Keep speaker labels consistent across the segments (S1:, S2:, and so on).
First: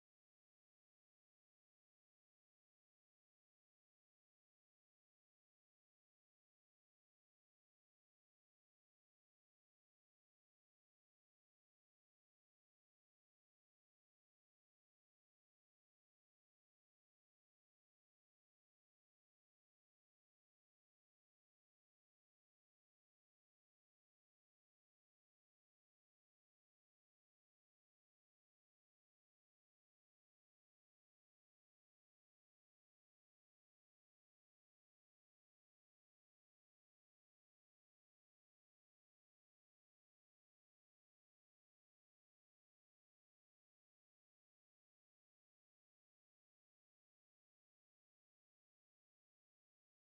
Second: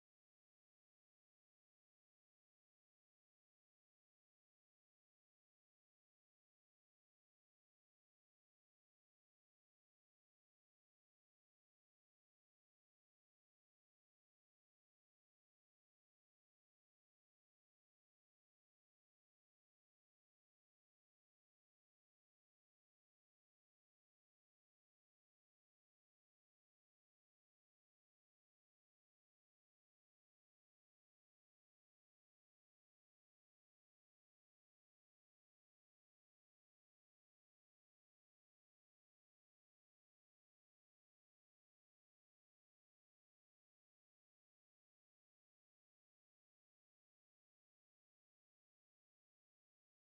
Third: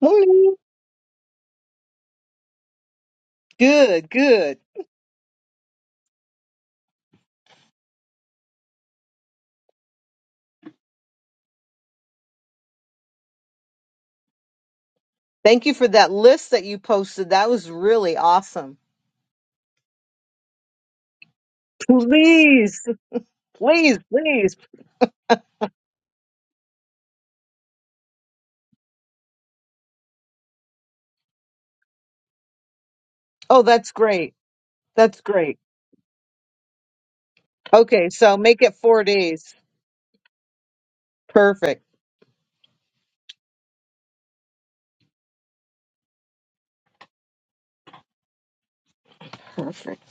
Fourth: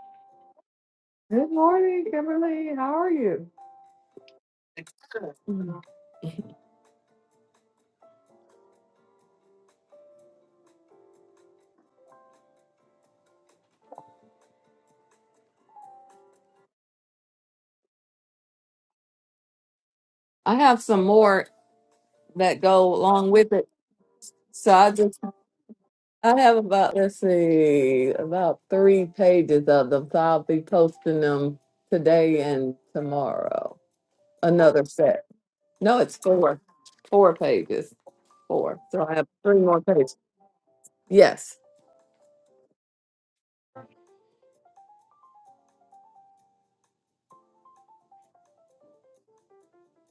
S1: Morning.
S2: Good morning, Kimberly. How are you?
S1: Good, good. Thank you for that list that you posted. That was really awesome.
S2: I have some more that
S1: Please,
S2: go along with it.
S1: please, please.
S2: So I just I have about let's see about three pages of them. So I'll be posting them today and
S1: Oh,
S2: tomorrow.
S1: that's great.
S2: Another
S1: That's
S2: set.
S1: great.
S2: No, it's four. Four pages.
S1: Okay, so make it
S2: Four.
S1: four
S2: So I have
S1: days.
S2: three more pages. Yes.
S1: Perfect. Perfect.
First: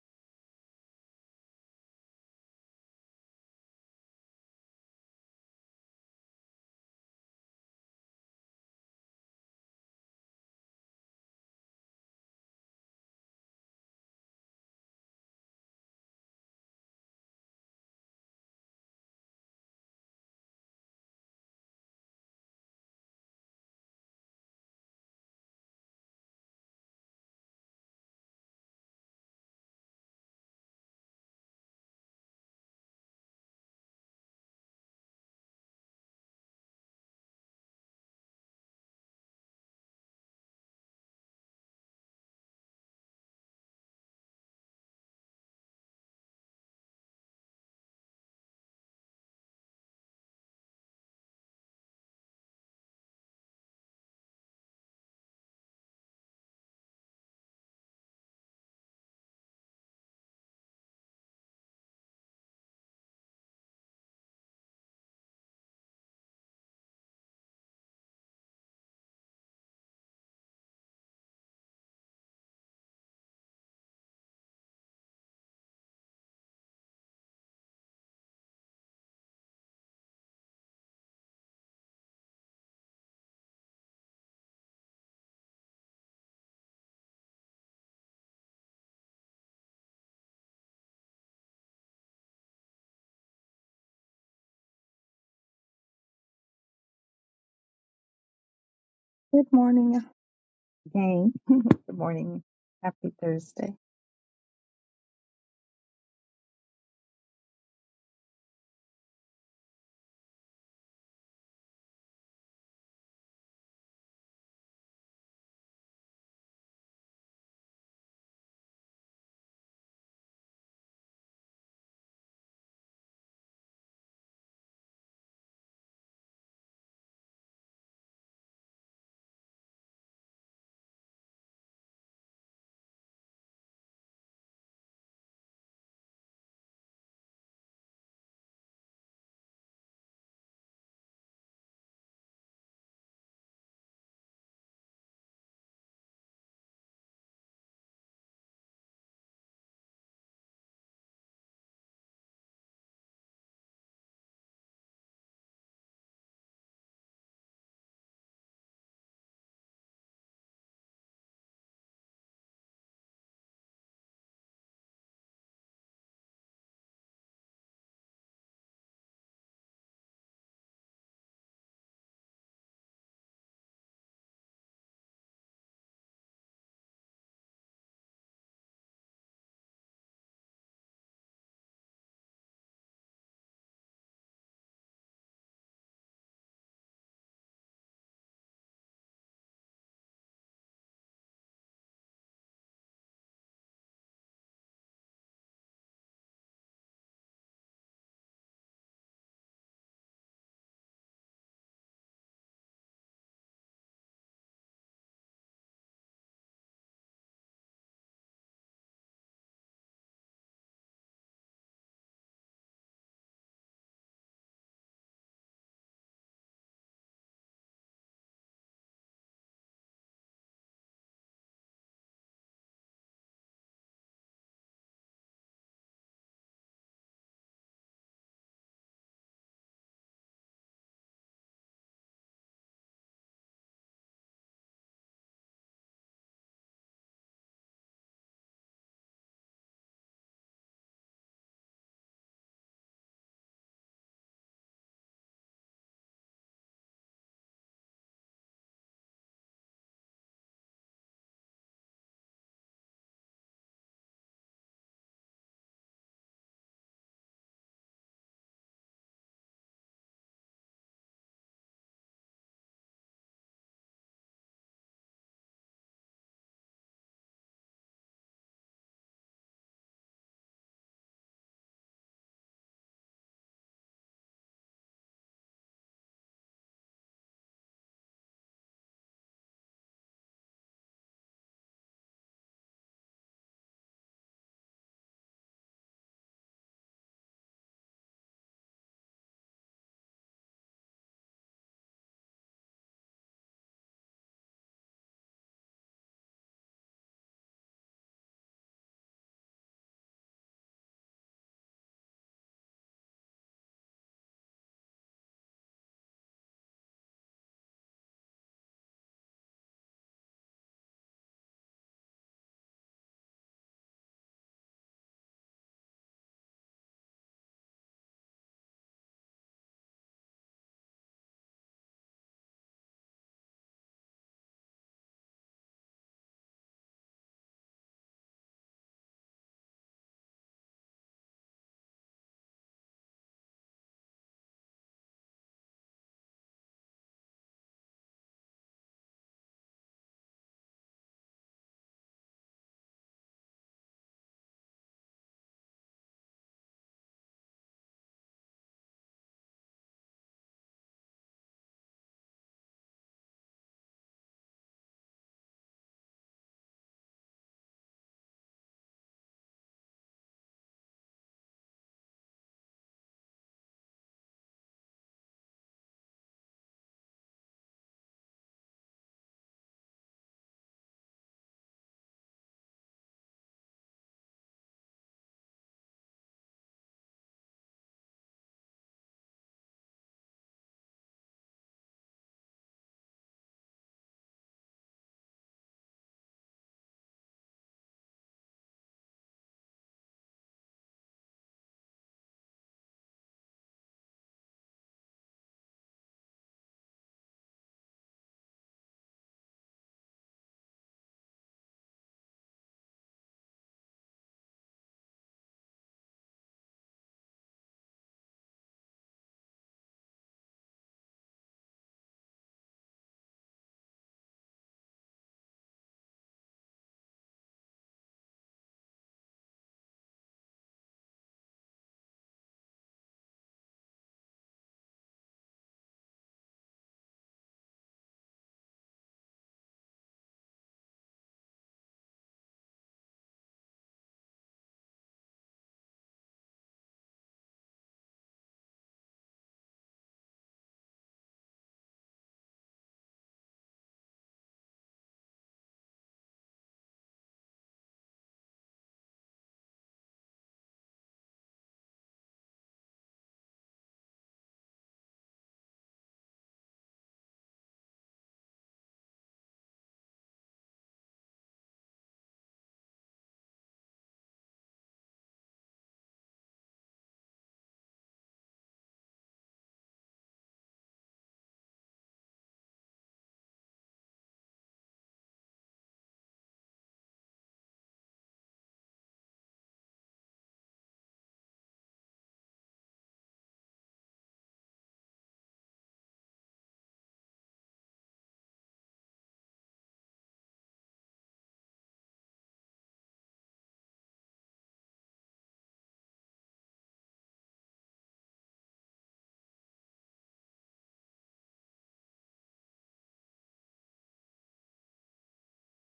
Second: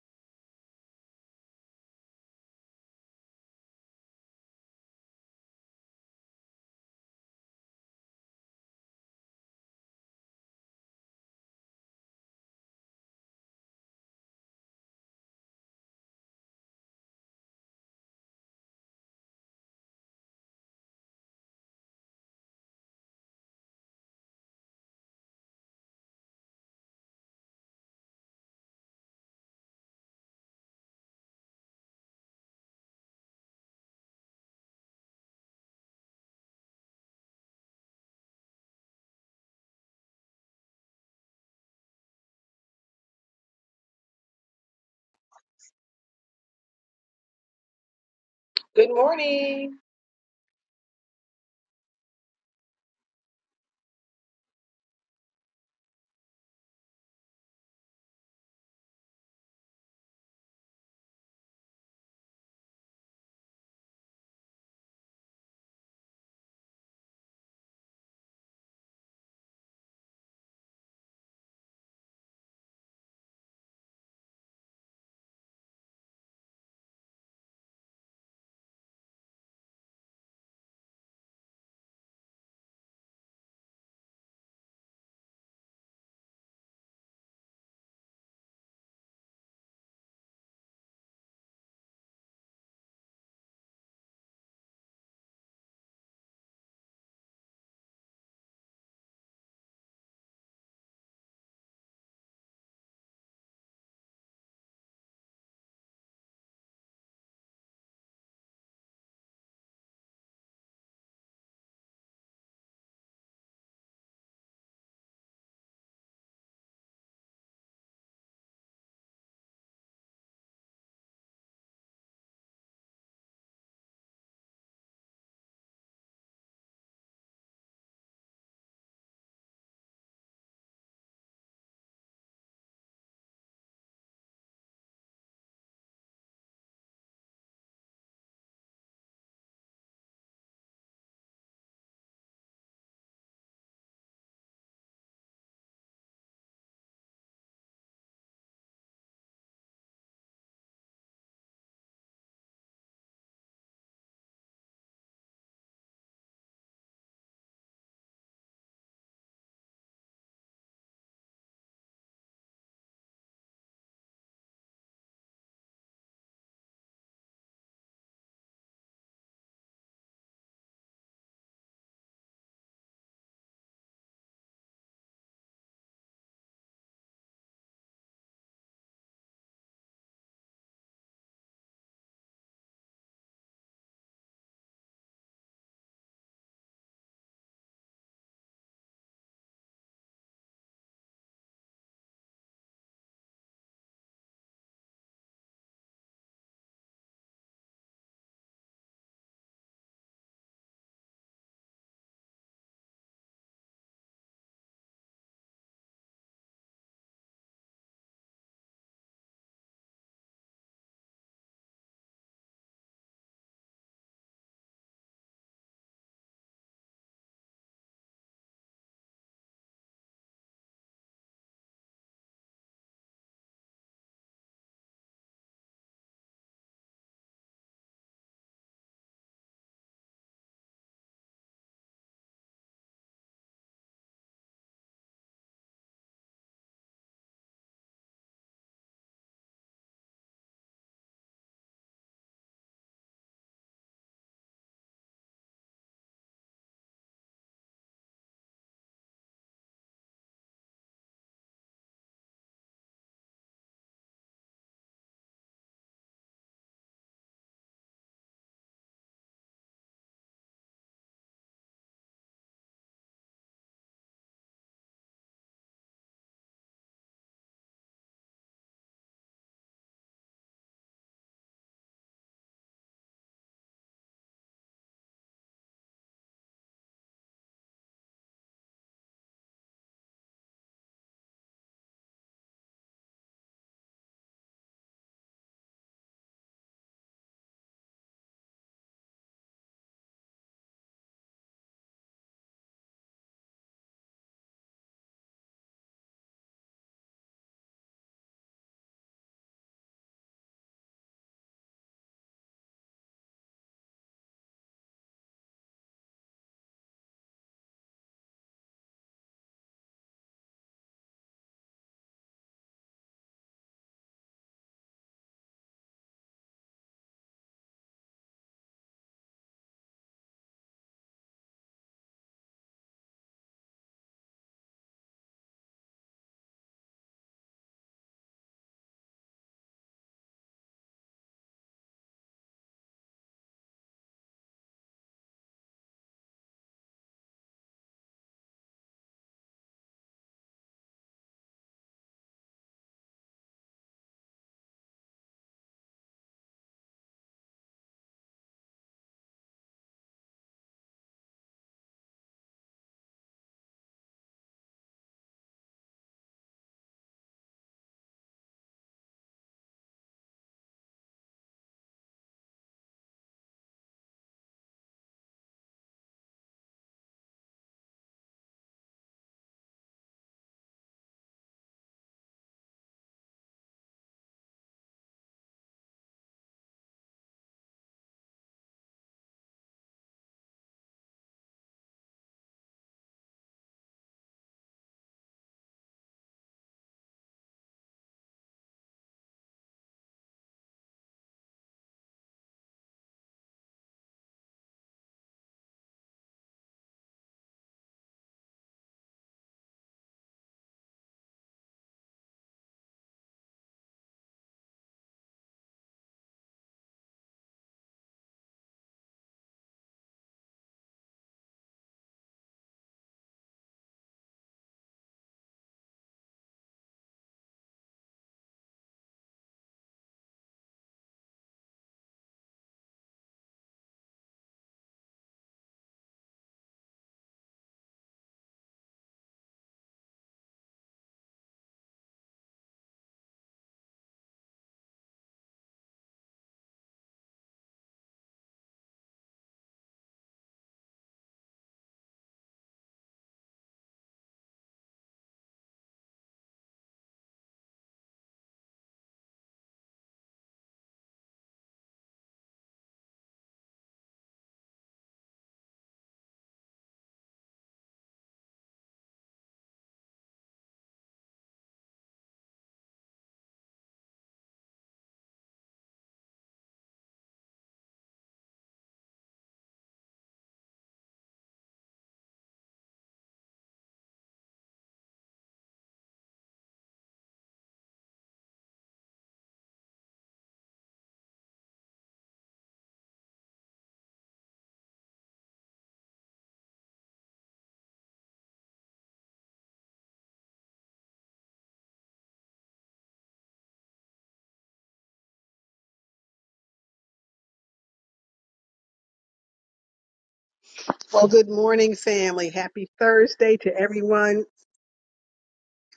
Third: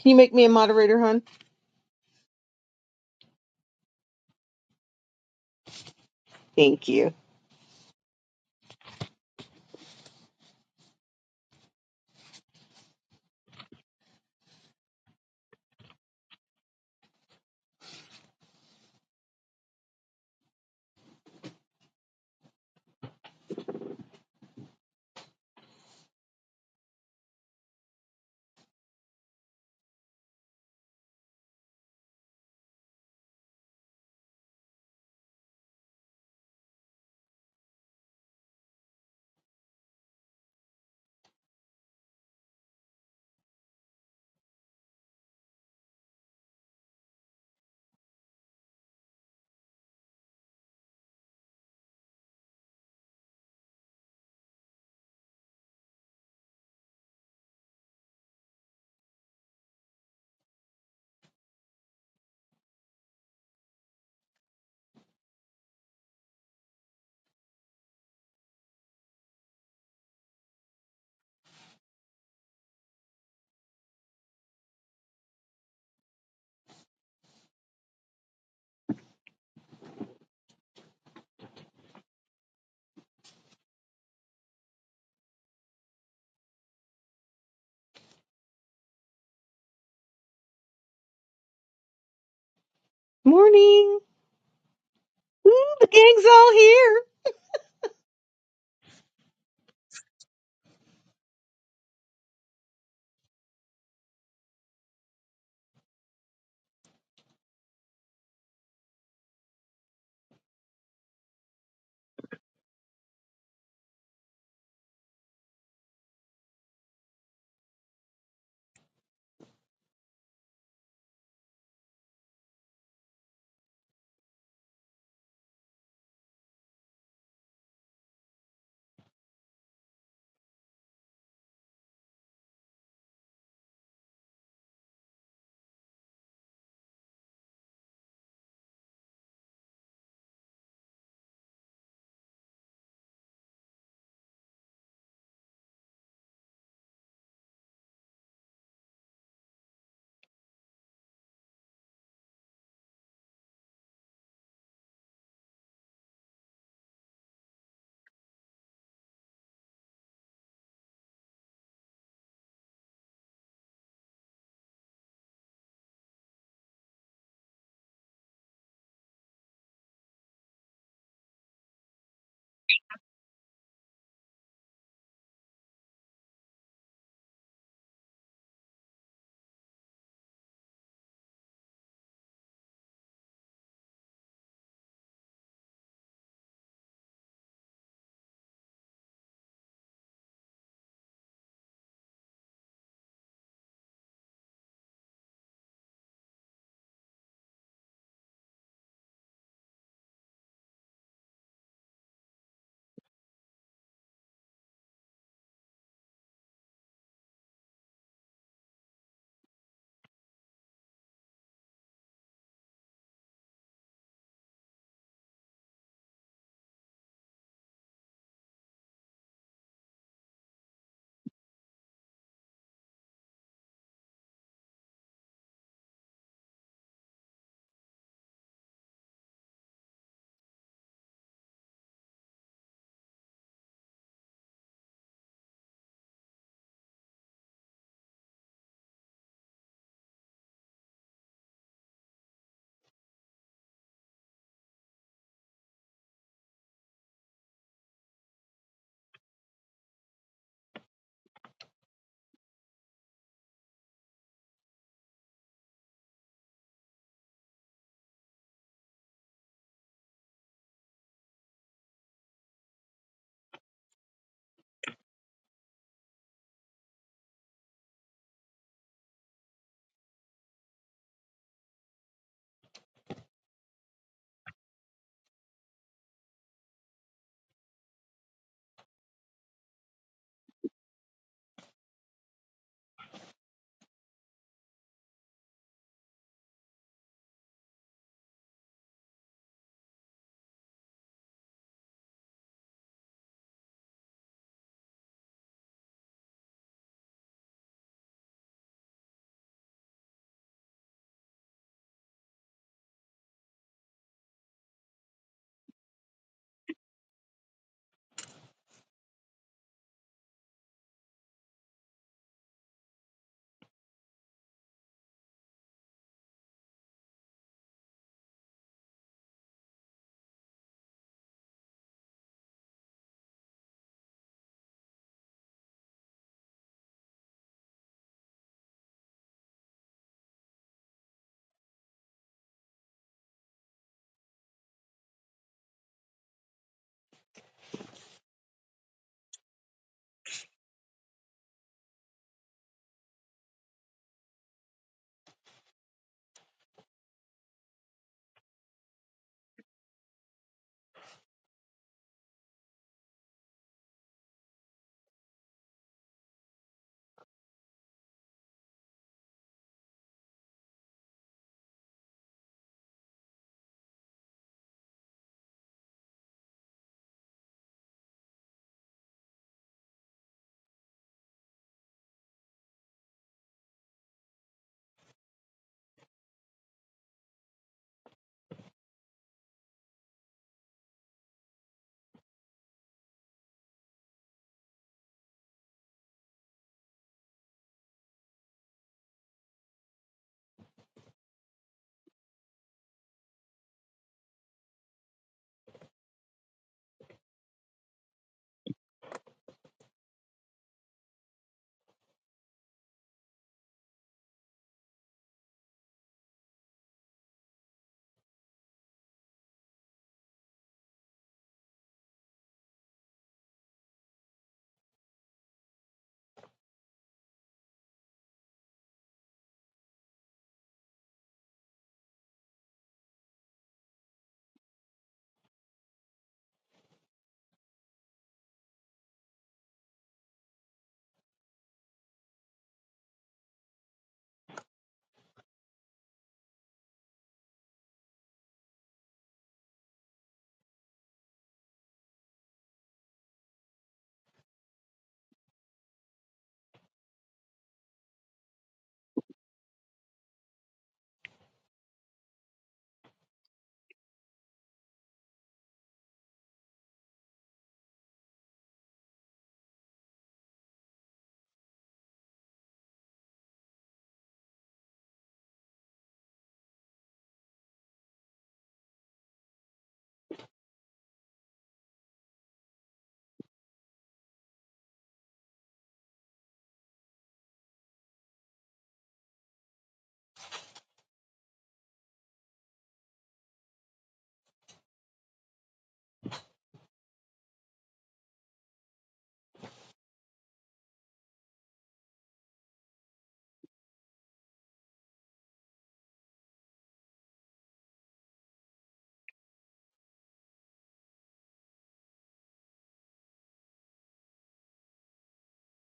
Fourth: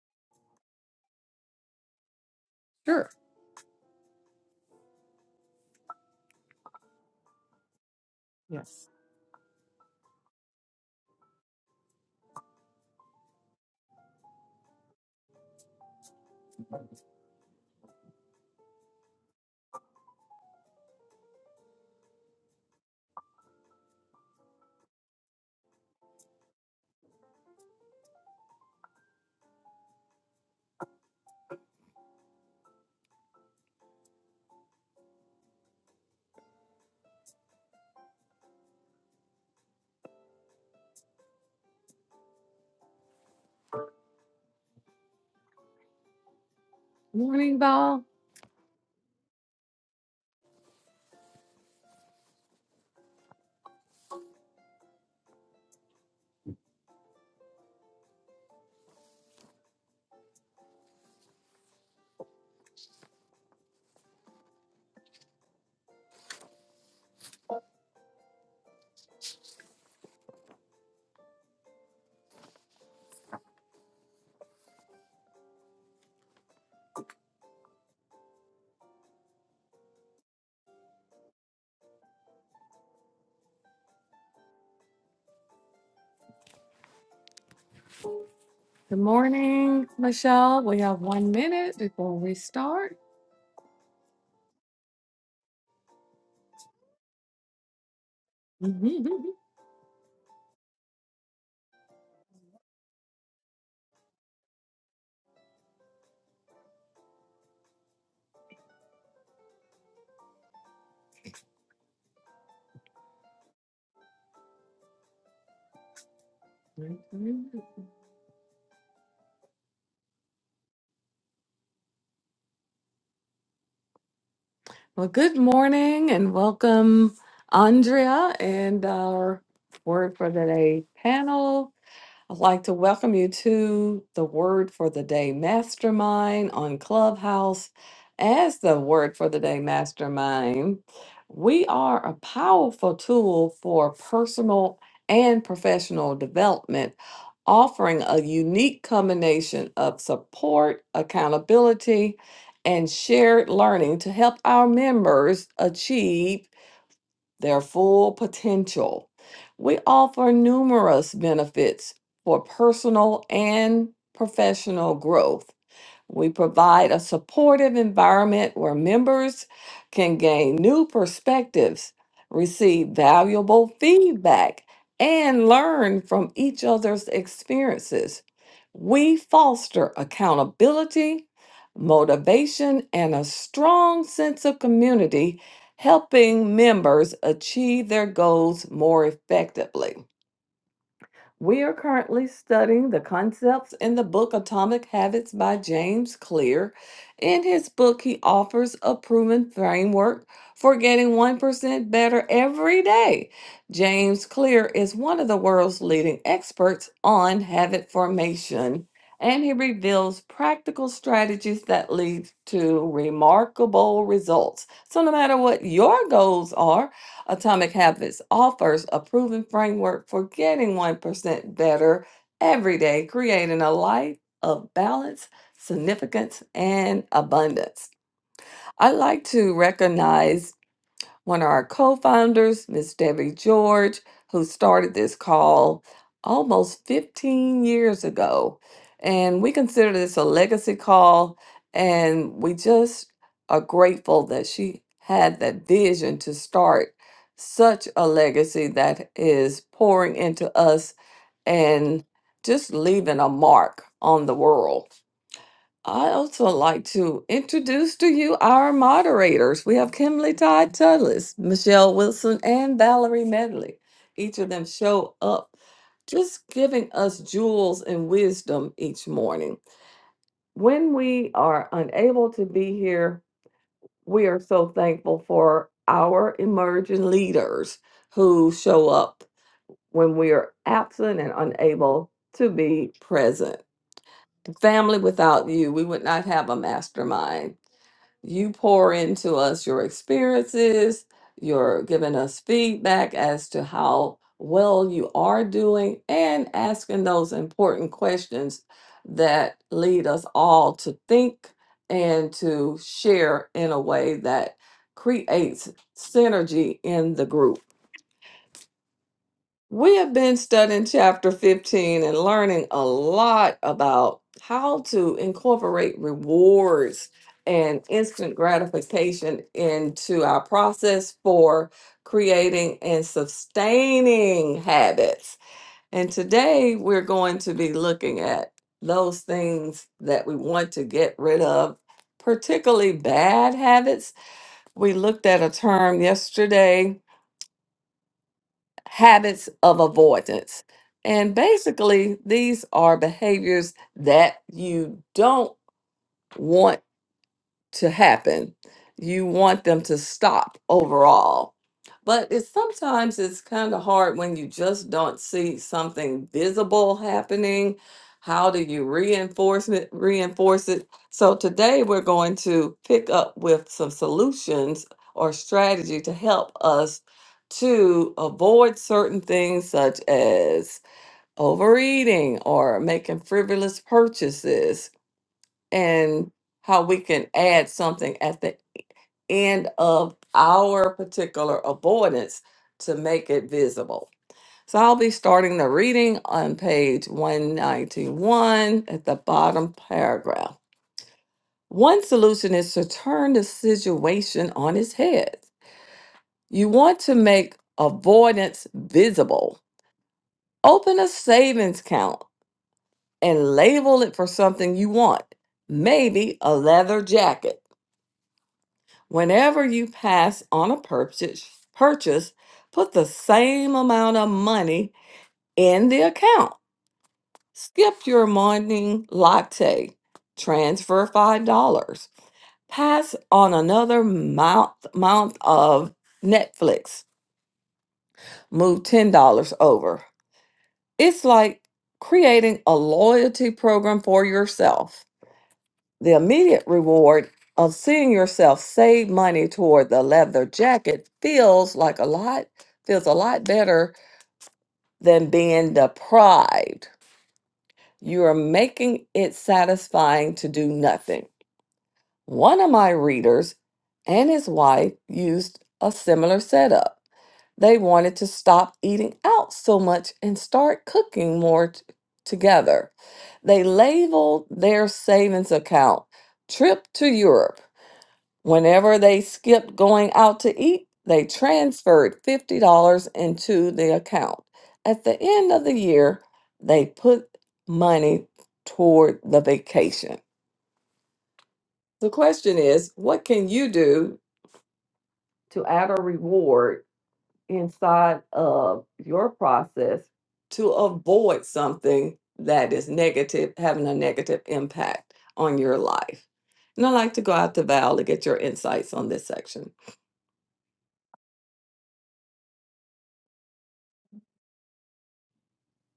S1: Can you make me a moderator, hon?
S2: Sure.
S1: Thank you.
S2: Yes. Morning, Val.
S3: Good morning.
S2: Good morning, Michelle. We have one minute before we start.
S1: Morning. Ooh, the gang's all here.
S4: Good morning again. Good morning. Happy Thursday.
S2: Mm-hmm. Well, good morning and welcome, Andrea, and our word for the day panel. I'd like to welcome you to the Word for the Day Mastermind on Clubhouse. As the Word for the Day Mastermind, we are a powerful tool for personal and professional development, offering a unique combination of support, accountability, and shared learning to help our members achieve their full potential. We offer numerous benefits for personal and professional growth we provide a supportive environment where members can gain new perspectives, receive valuable feedback, and learn from each other's experiences. We foster accountability, motivation, and a strong sense of community, helping members achieve their goals more effectively. We are currently studying the concepts in the book Atomic Habits by James Clear. In his book, he offers a proven framework for getting 1% better every day. James Clear is one of the world's leading experts on habit formation, and he reveals practical strategies that lead to remarkable results. So, no matter what your goals are, Atomic Habits offers a proven framework for getting 1% better every day, creating a life of balance, significance, and abundance. I like to recognize one of our co founders, Miss Debbie George, who started this call almost 15 years ago. And we consider this a legacy call, and we just are grateful that she had that vision to start such a legacy that is pouring into us and just leaving a mark on the world. I also like to introduce to you our moderators. We have Kimberly Todd Tullis, Michelle Wilson, and Valerie Medley. Each of them show up just giving us jewels and wisdom each morning. When we are unable to be here, we are so thankful for our emerging leaders who show up when we are absent and unable to be present. Family, without you, we would not have a mastermind you pour into us your experiences, you're giving us feedback as to how well you are doing, and asking those important questions that lead us all to think and to share in a way that creates synergy in the group. We have been studying chapter 15 and learning a lot about how to incorporate rewards and instant gratification into our process for creating and sustaining habits. And today we're going to be looking at those things that we want to get rid of, particularly bad habits. We looked at a term yesterday habits of avoidance. And basically, these are behaviors that you don't want to happen. You want them to stop overall. But it's sometimes it's kind of hard when you just don't see something visible happening. How do you reinforce it, reinforce it? So today we're going to pick up with some solutions or strategy to help us to avoid certain things such as overeating or making frivolous purchases and how we can add something at the end of our particular avoidance to make it visible. So I'll be starting the reading on page 191 at the bottom paragraph. One solution is to turn the situation on its head. You want to make avoidance visible. Open a savings account and label it for something you want, maybe a leather jacket Whenever you pass on a purchase, purchase, put the same amount of money in the account. Skip your morning latte. Transfer $5. Pass on another month, month of Netflix. Move $10 over. It's like creating a loyalty program for yourself. the immediate reward of seeing yourself save money toward the leather jacket feels like a lot feels a lot better than being deprived you are making it satisfying to do nothing one of my readers and his wife used a similar setup they wanted to stop eating out so much and start cooking more t- together they labeled their savings account trip to europe Whenever they skipped going out to eat, they transferred $50 into the account. At the end of the year, they put money toward the vacation. The question is, what can you do to add a reward inside of your process to avoid something that is negative, having a negative impact on your life. And I'd like to go out to Val to get your insights on this section.
S3: Well, good morning, family. Happy Thursday to everyone.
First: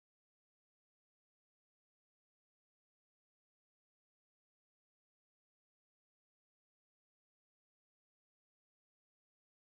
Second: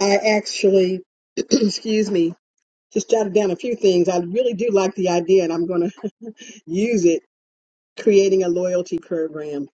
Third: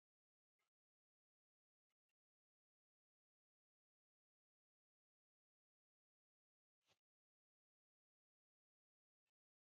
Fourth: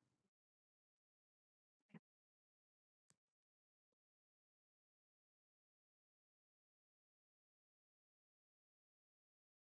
S3: I actually, excuse me, just jotted down a few things. I really do like the idea, and I'm going to use it creating a loyalty program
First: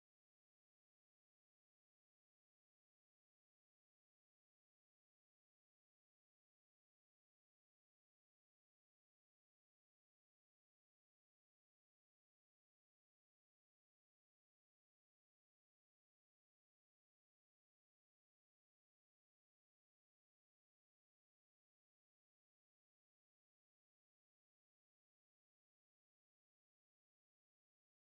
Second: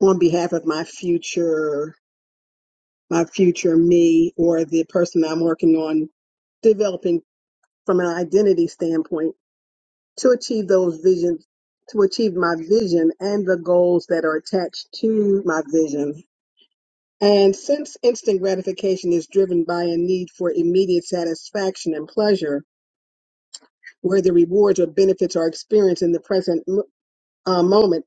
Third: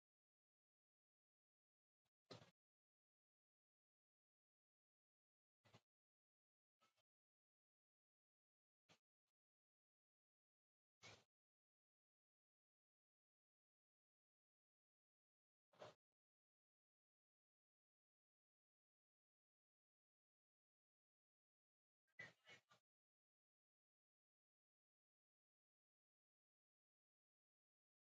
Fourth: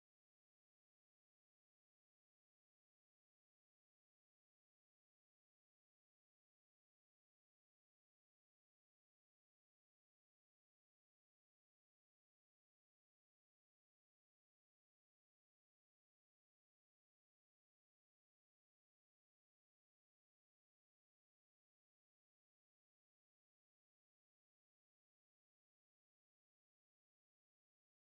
S3: on behalf of my future, my future me, or the person I'm working on developing from an identity standpoint to achieve those visions, to achieve my vision and the goals that are attached to my vision. And since instant gratification is driven by a need for immediate satisfaction and pleasure, where the rewards or benefits are experienced in the present uh, moment,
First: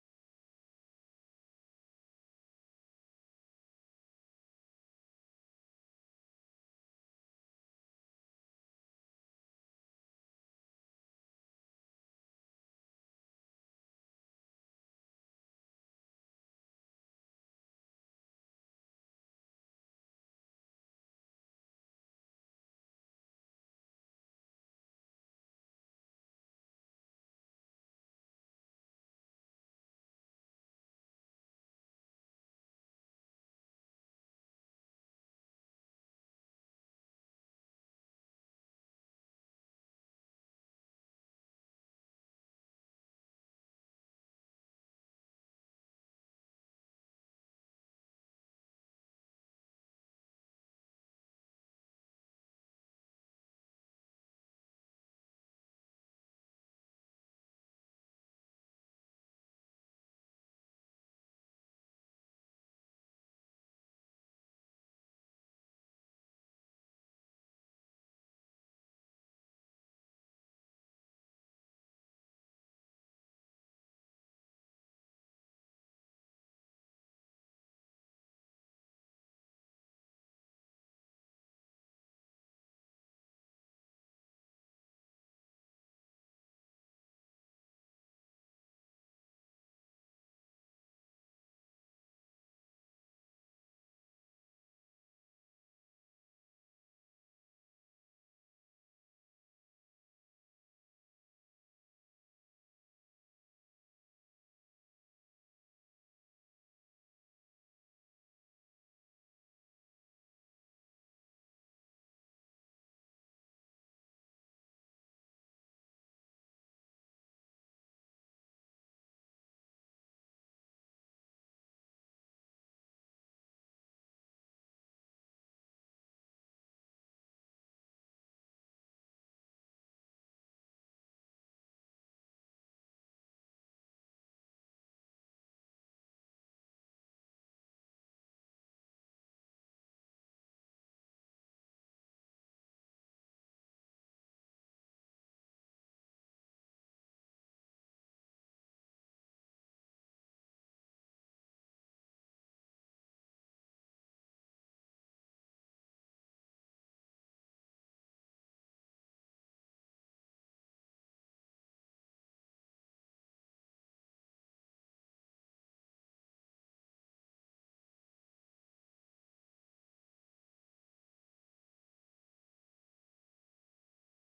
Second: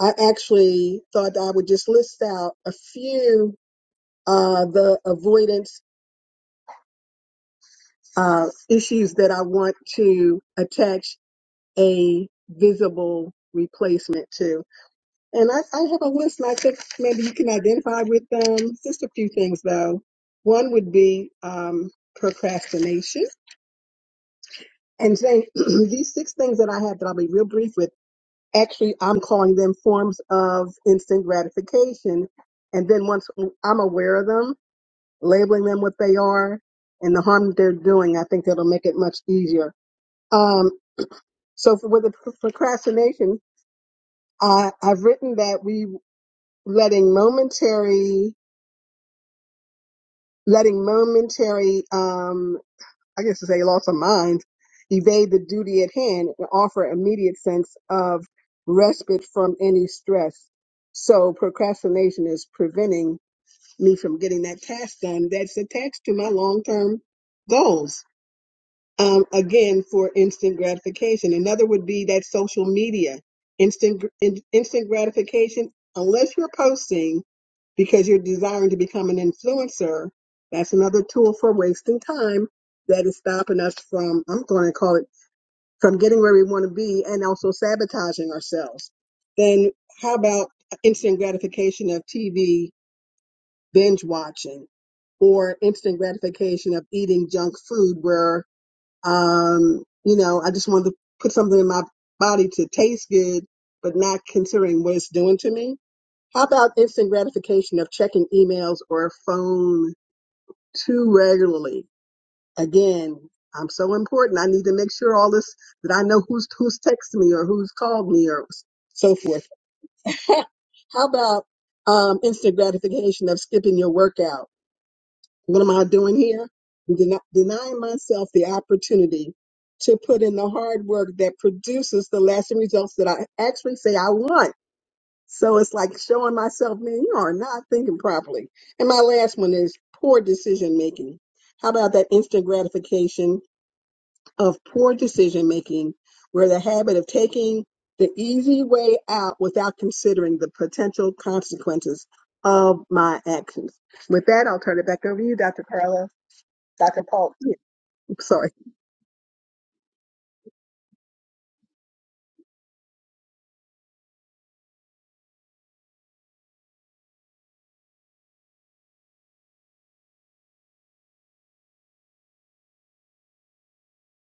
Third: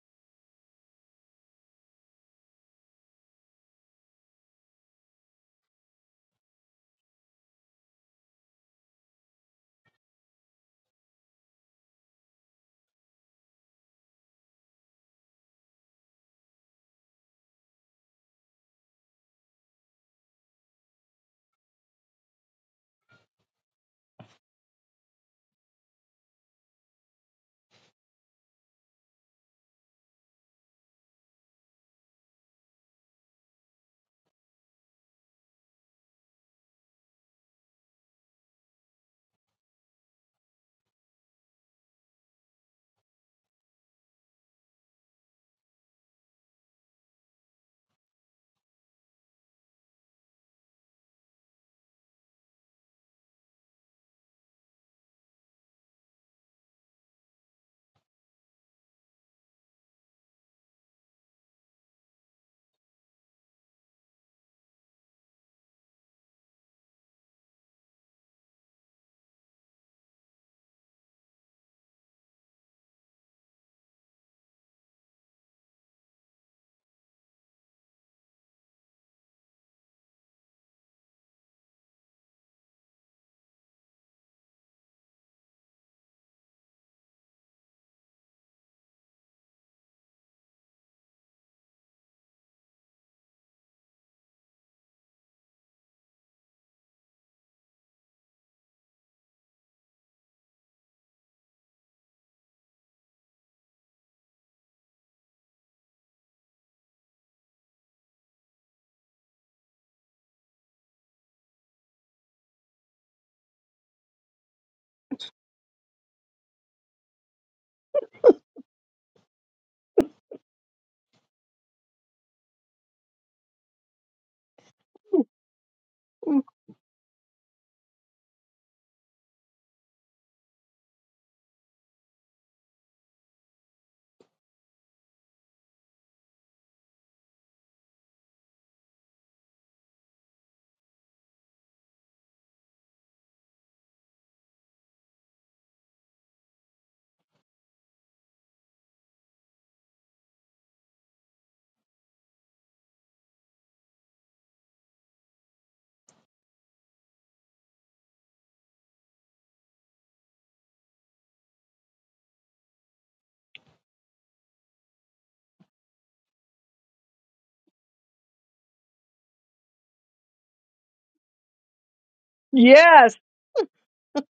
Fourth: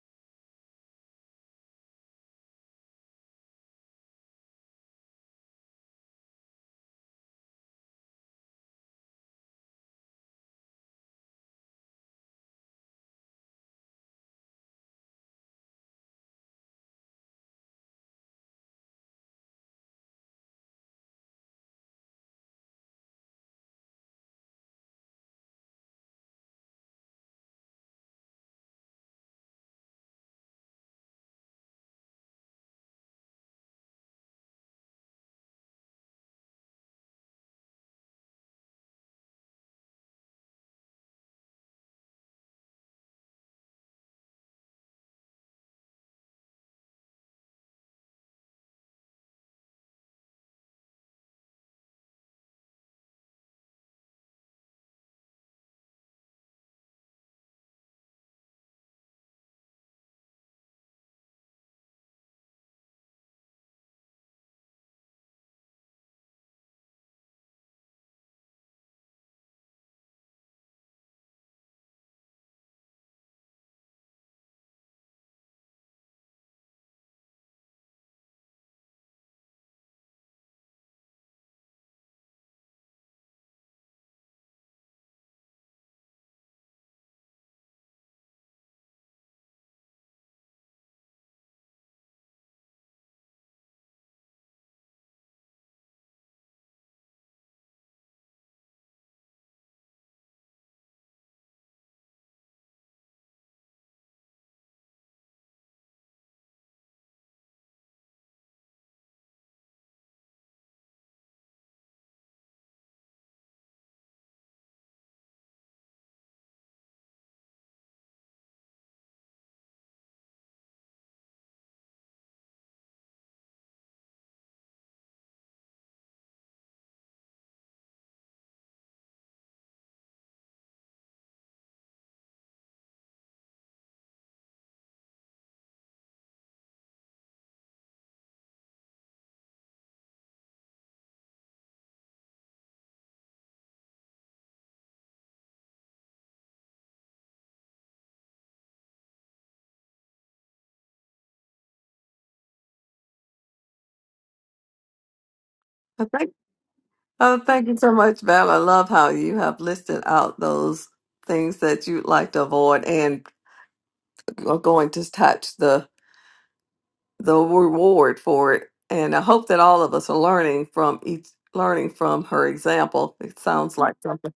S3: I actually thought I would just list out a few uh, the avoidance uh, issues that I want to attach a visible replacement to. And I, I have a list, and I think maybe you can identify with them. Just a few things, though. One would be um, procrastination And Jane, these six things that I have that I'll be real brief with, actually, I'm calling them forms of instant gratification. And then once I'm aware of them, labeling them what they are and the harm that they're doing, I think that'll make it much easier. Um, so for, with the pr- procrastination, I, I've written that we letting momentary, letting momentary, um, I guess to say loss of mind, evade the duty at hand and offer immediate sense of respite from any stress. So procrastination is preventing me from getting that task done that's attached to my long term goals um, again for instant gratification. Another would be that social media, instant gr- in, instant gratification. Unless you're posting because you're desiring to become an influencer, that's another tool for wasting time that is stopping us from. I'm going to call it from getting where we want to be and also sabotaging ourselves. Then how about instant gratification of TV binge watching? or instant gratification of eating junk food where um, you know, I just wanted to put something in my body to taste good, but not considering what it's doing to me. How about instant gratification of checking emails or phone too regularly? Again, I'm so important. I need to make sure all this that I know who's who's texted me or who's called me or so forth. How about um, instant gratification of skipping your workout? What am I doing here? Den- Denying myself the opportunity to put in the hard work that produces the lasting results that I actually say I want. So it's like showing myself, man, you are not thinking properly. And my last one is poor decision making. How about that instant gratification of poor decision making, where the habit of taking the easy way out without considering the potential consequences of my actions? With that, I'll turn it back over to you, Dr. Carla.
S2: I think
S3: Dr. Paul,
S2: Oh,
S3: yeah,
S2: thank you so
S3: I'm
S2: much,
S3: sorry.
S2: Val. I love how you have listed out those things that you'd like to avoid and are going to touch the the reward for it. And I hope that all of us are learning from each learning from her example.
S1: Yes.
S2: It sounds like something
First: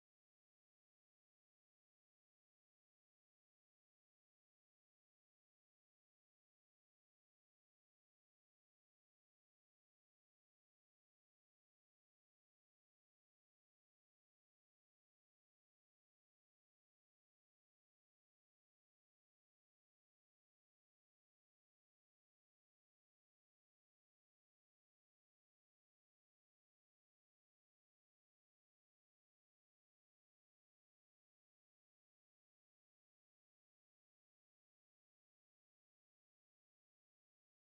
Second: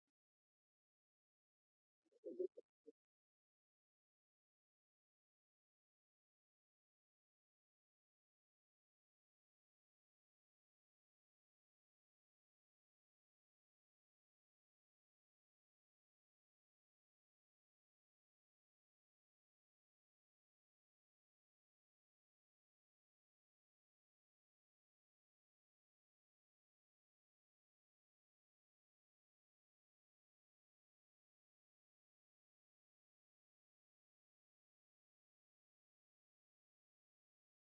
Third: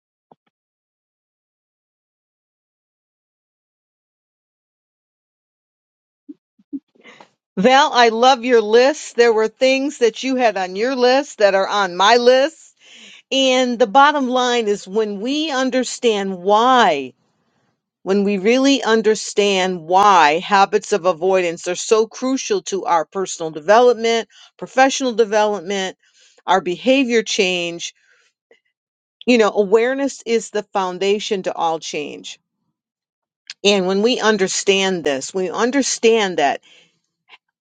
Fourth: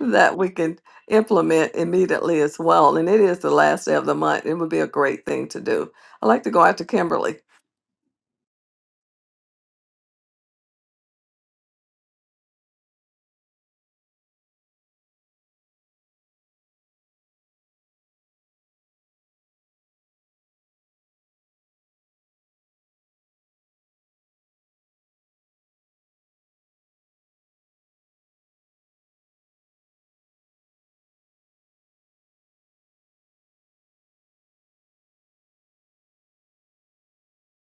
S2: that we can implement immediately as well. And it is the last day of the month. It would be a great thing to do. I'd like to go out to Kimberly.
S1: Val, I love your list. There were things that you had on your list that are on my list. And the bottom line is when we understand why When we really understand why habits of avoidance are so crucial to our personal development, professional development, our behavior change, you know, awareness is the foundation to all change. And when we understand this, we understand that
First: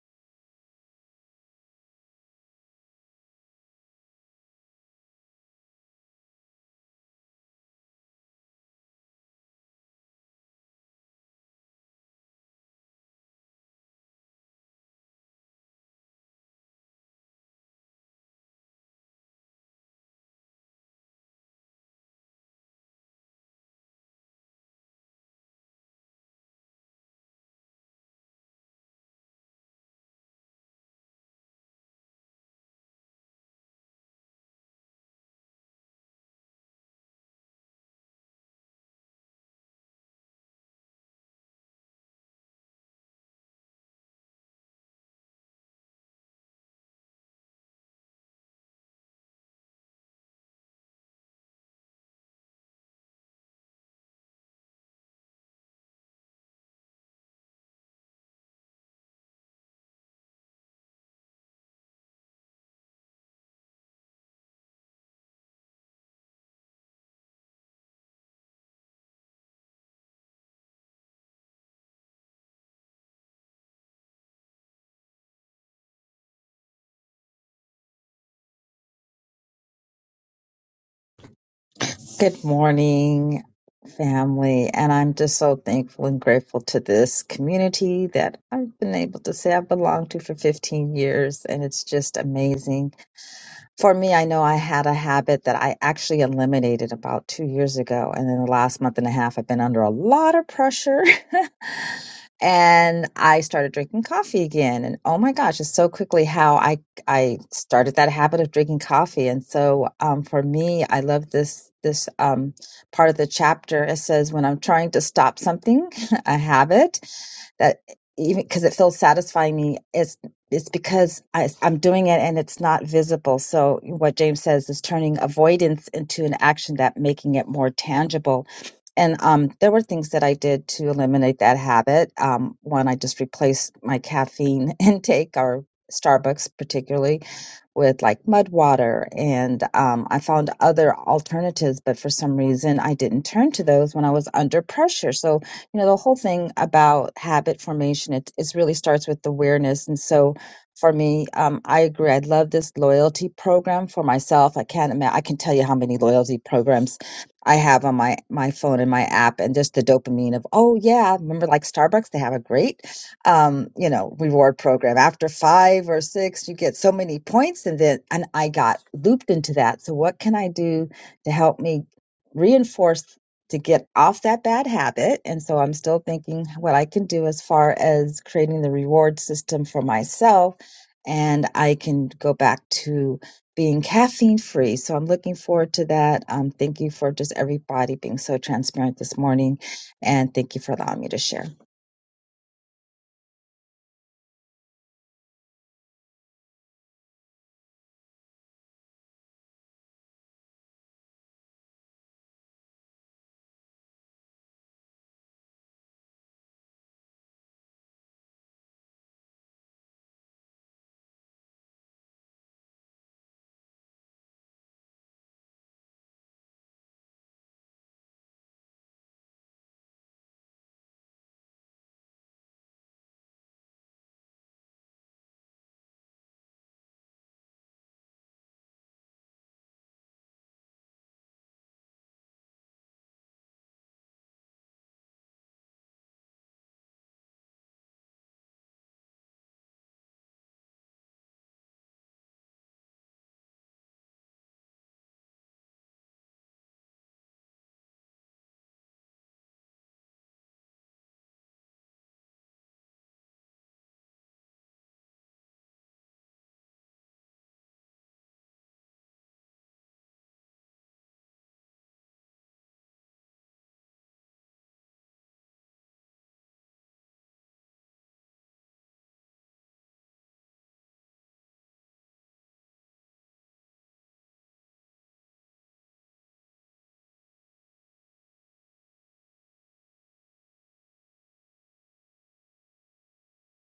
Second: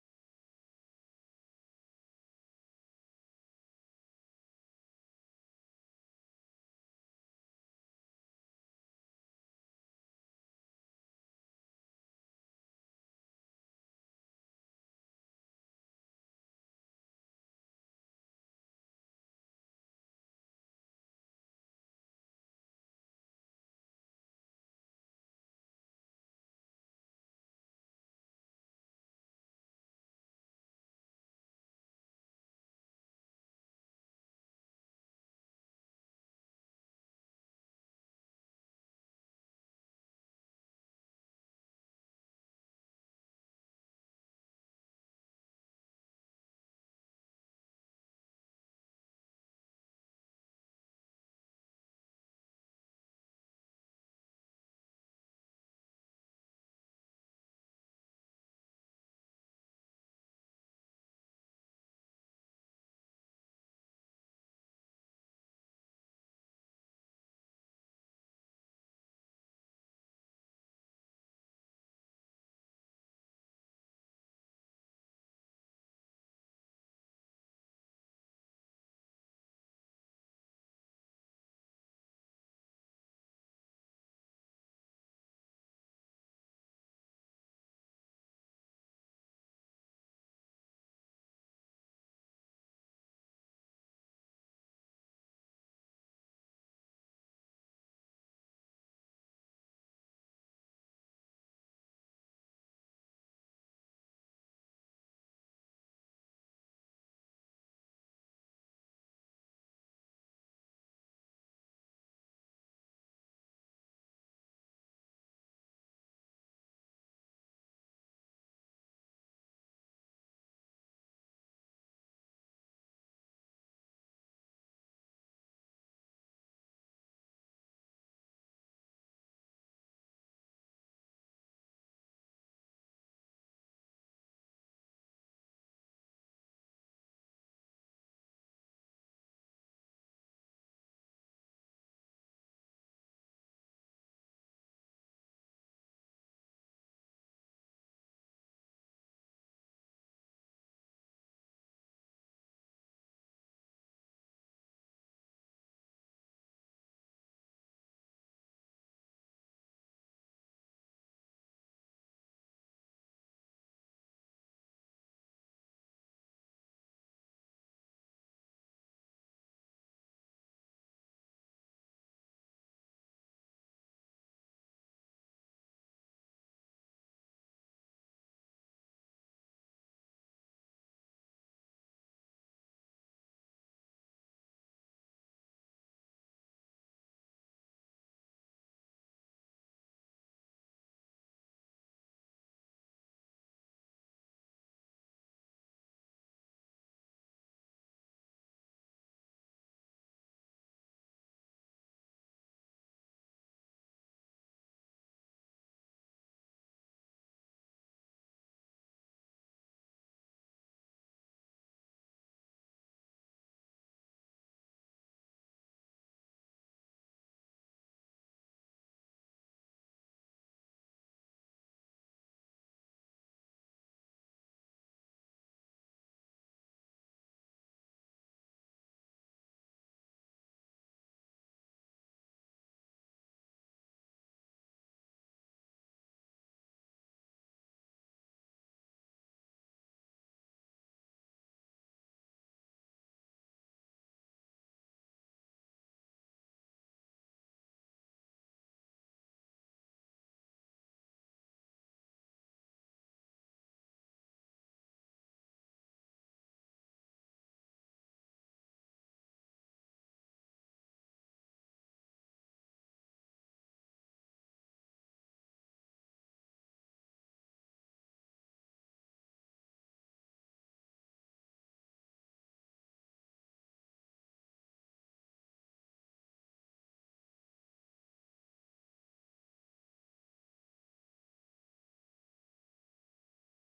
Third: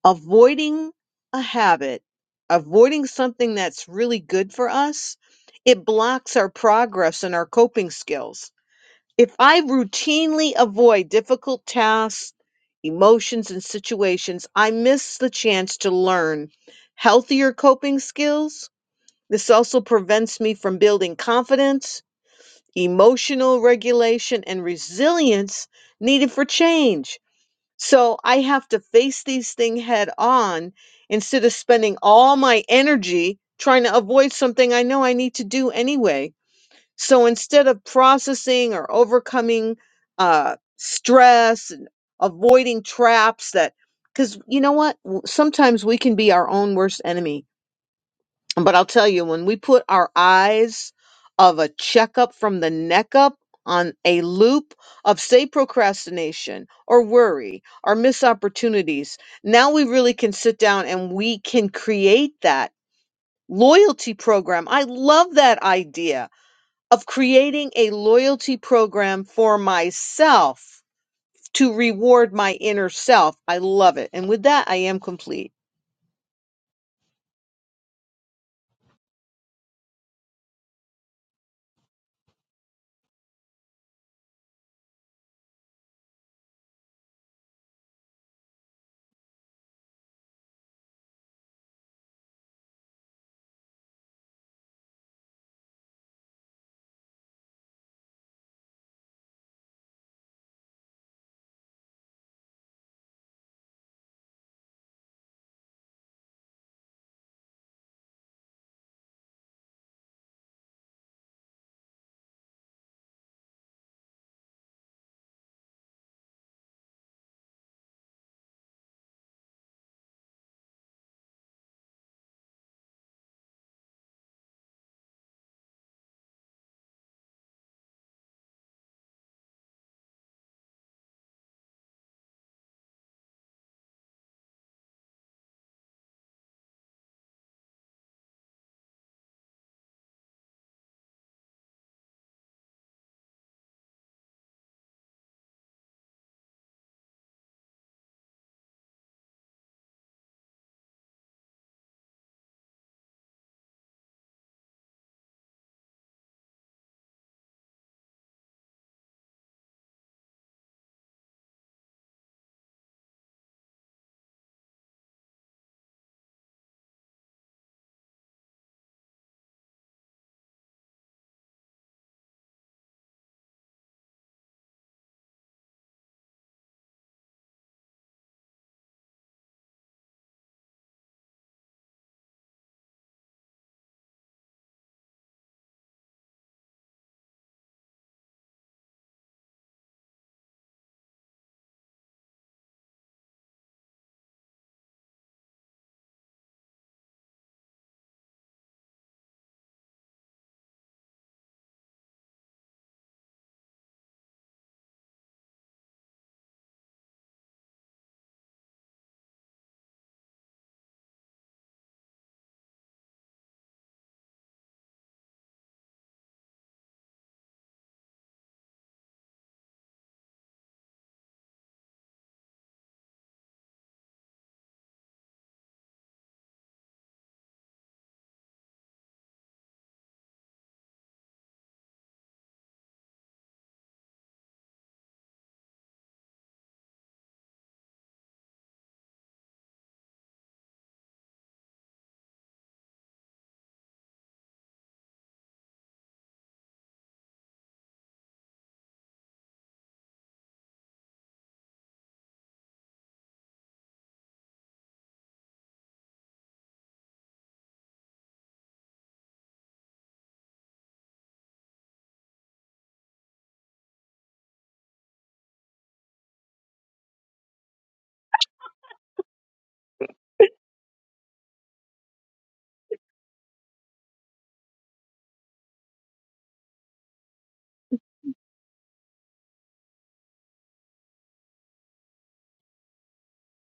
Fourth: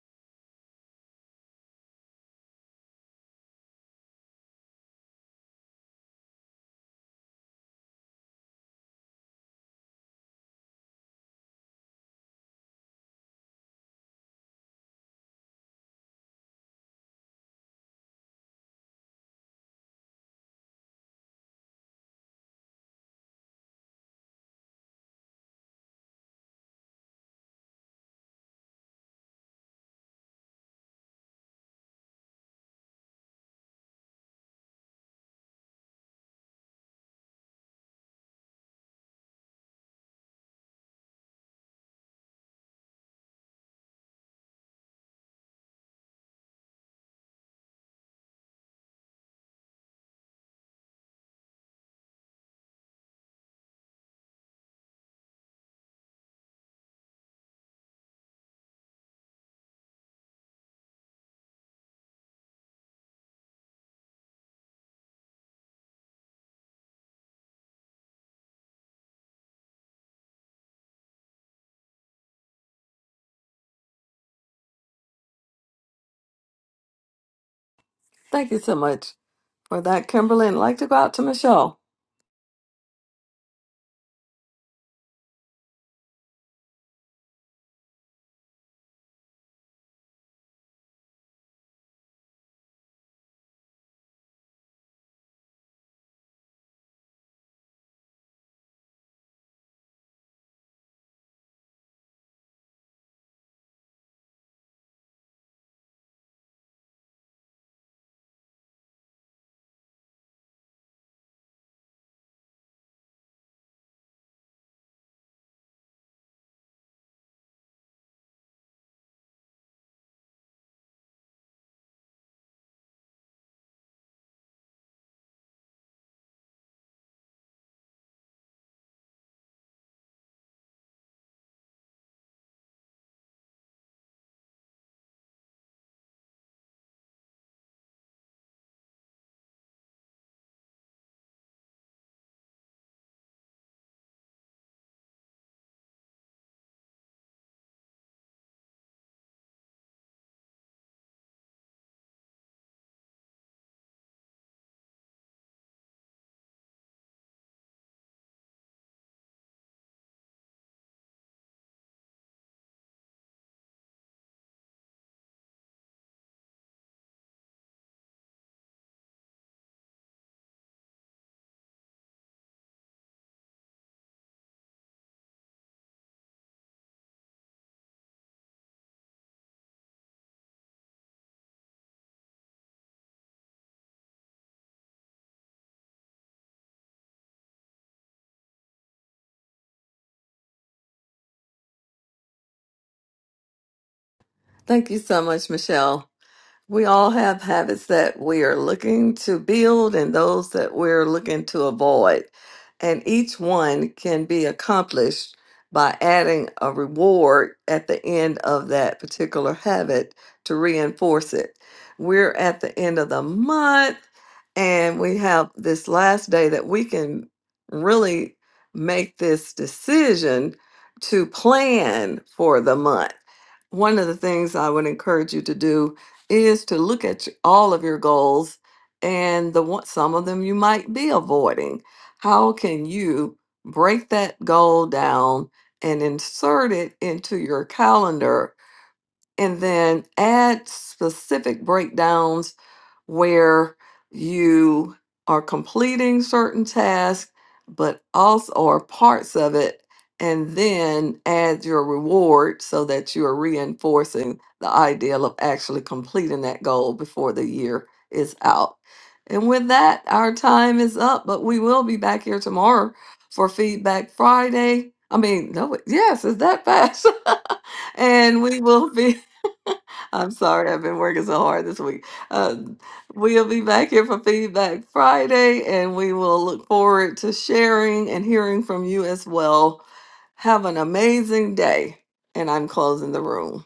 S1: avoiding a habit, avoiding something that's really good for us, it blocks our progress and our coping skills If I routinely avoid difficult tasks, emotions, and situations, I miss the chance to learn healthier coping skills. This also prevents me from building confidence, emotional regulation, and resilience needed for change. So I have to face these things head on instead of spending all my energy trying to avoid something I know I need to do anyway. So instead of processing or overcoming uh, stress and avoiding traps that, because you know what? W- Sometimes we can be our own worst enemy. But I'll tell you, when we put our eyes of a checkup from the neck up on a loop of, say, procrastination or worry or missed opportunities, now we really can sit down and we can create that loyalty program. I love that idea of creating a loyalty program for myself to reward my inner self. I love it. And with that, I am complete.
S2: Thank you so much for that, Kimberly. And I'd like to go out to Michelle.
S4: Good morning, family. And I'm just so thankful and grateful to this community that I've been able to say I belong to for 15 years. And it's just amazing. For me, I know I had a habit that I actually eliminated about two years ago. And then the last month and a half, I've been under a lot of pressure and I started drinking coffee again. And oh my gosh, it's so quickly how I I started that habit of drinking coffee. And so um, for me, I love this this um, part of the chapter. It says when I'm trying to stop something, a habit that even because it feels satisfying me it's it's because I, i'm doing it and it's not visible so what james says is turning avoidance into an action that making it more tangible and um, there were things that i did to eliminate that habit um, one i just replaced my caffeine intake or starbucks particularly with like mud water and um, i found other alternatives but for some reason i didn't turn to those when i was under pressure so you know the whole thing about habit formation it, it really starts with awareness and so for me um, i agree i love this loyalty program for myself i can't imagine i can tell you how many loyalty programs i have on my my phone and my app and just the dopamine of oh yeah remember like starbucks they have a great um, you know, reward program. After five or six, you get so many points, and then and I got looped into that. So what can I do to help me reinforce to get off that bad habit? And so I'm still thinking what I can do as far as creating the reward system for myself, and I can go back to being caffeine free. So I'm looking forward to that. Um, thank you for just everybody being so transparent this morning, and thank you for allowing me to share.
S2: Thank you so much, Michelle. We all have habits that we are looking to build and those that we're looking to avoid. And each one can be accomplished by adding a reward at the end of that particular habit to reinforce it. We're at the end of the month and we have this last day that we can really make this decision to plan for the month. One of the things I would encourage you to do is to look at your- all of your goals and the one some of them you might be avoiding. How can you break that goal down and insert it into your calendar and then add specific breakdowns where you are completing certain tasks, but also or parts of it, and then add your reward so that you are reinforcing the ideal of actually completing that goal before the year is out. And with that, our time is up, but we will be back here tomorrow for Feedback Friday. I mean, no, wait, yes, it's that fast. and we will be, I'm sorry, I've been working so hard this week. Uh, We'll be back here for Feedback Friday, and we will look forward to sharing and hearing from you as well. Have an amazing day, and I'm closing the room.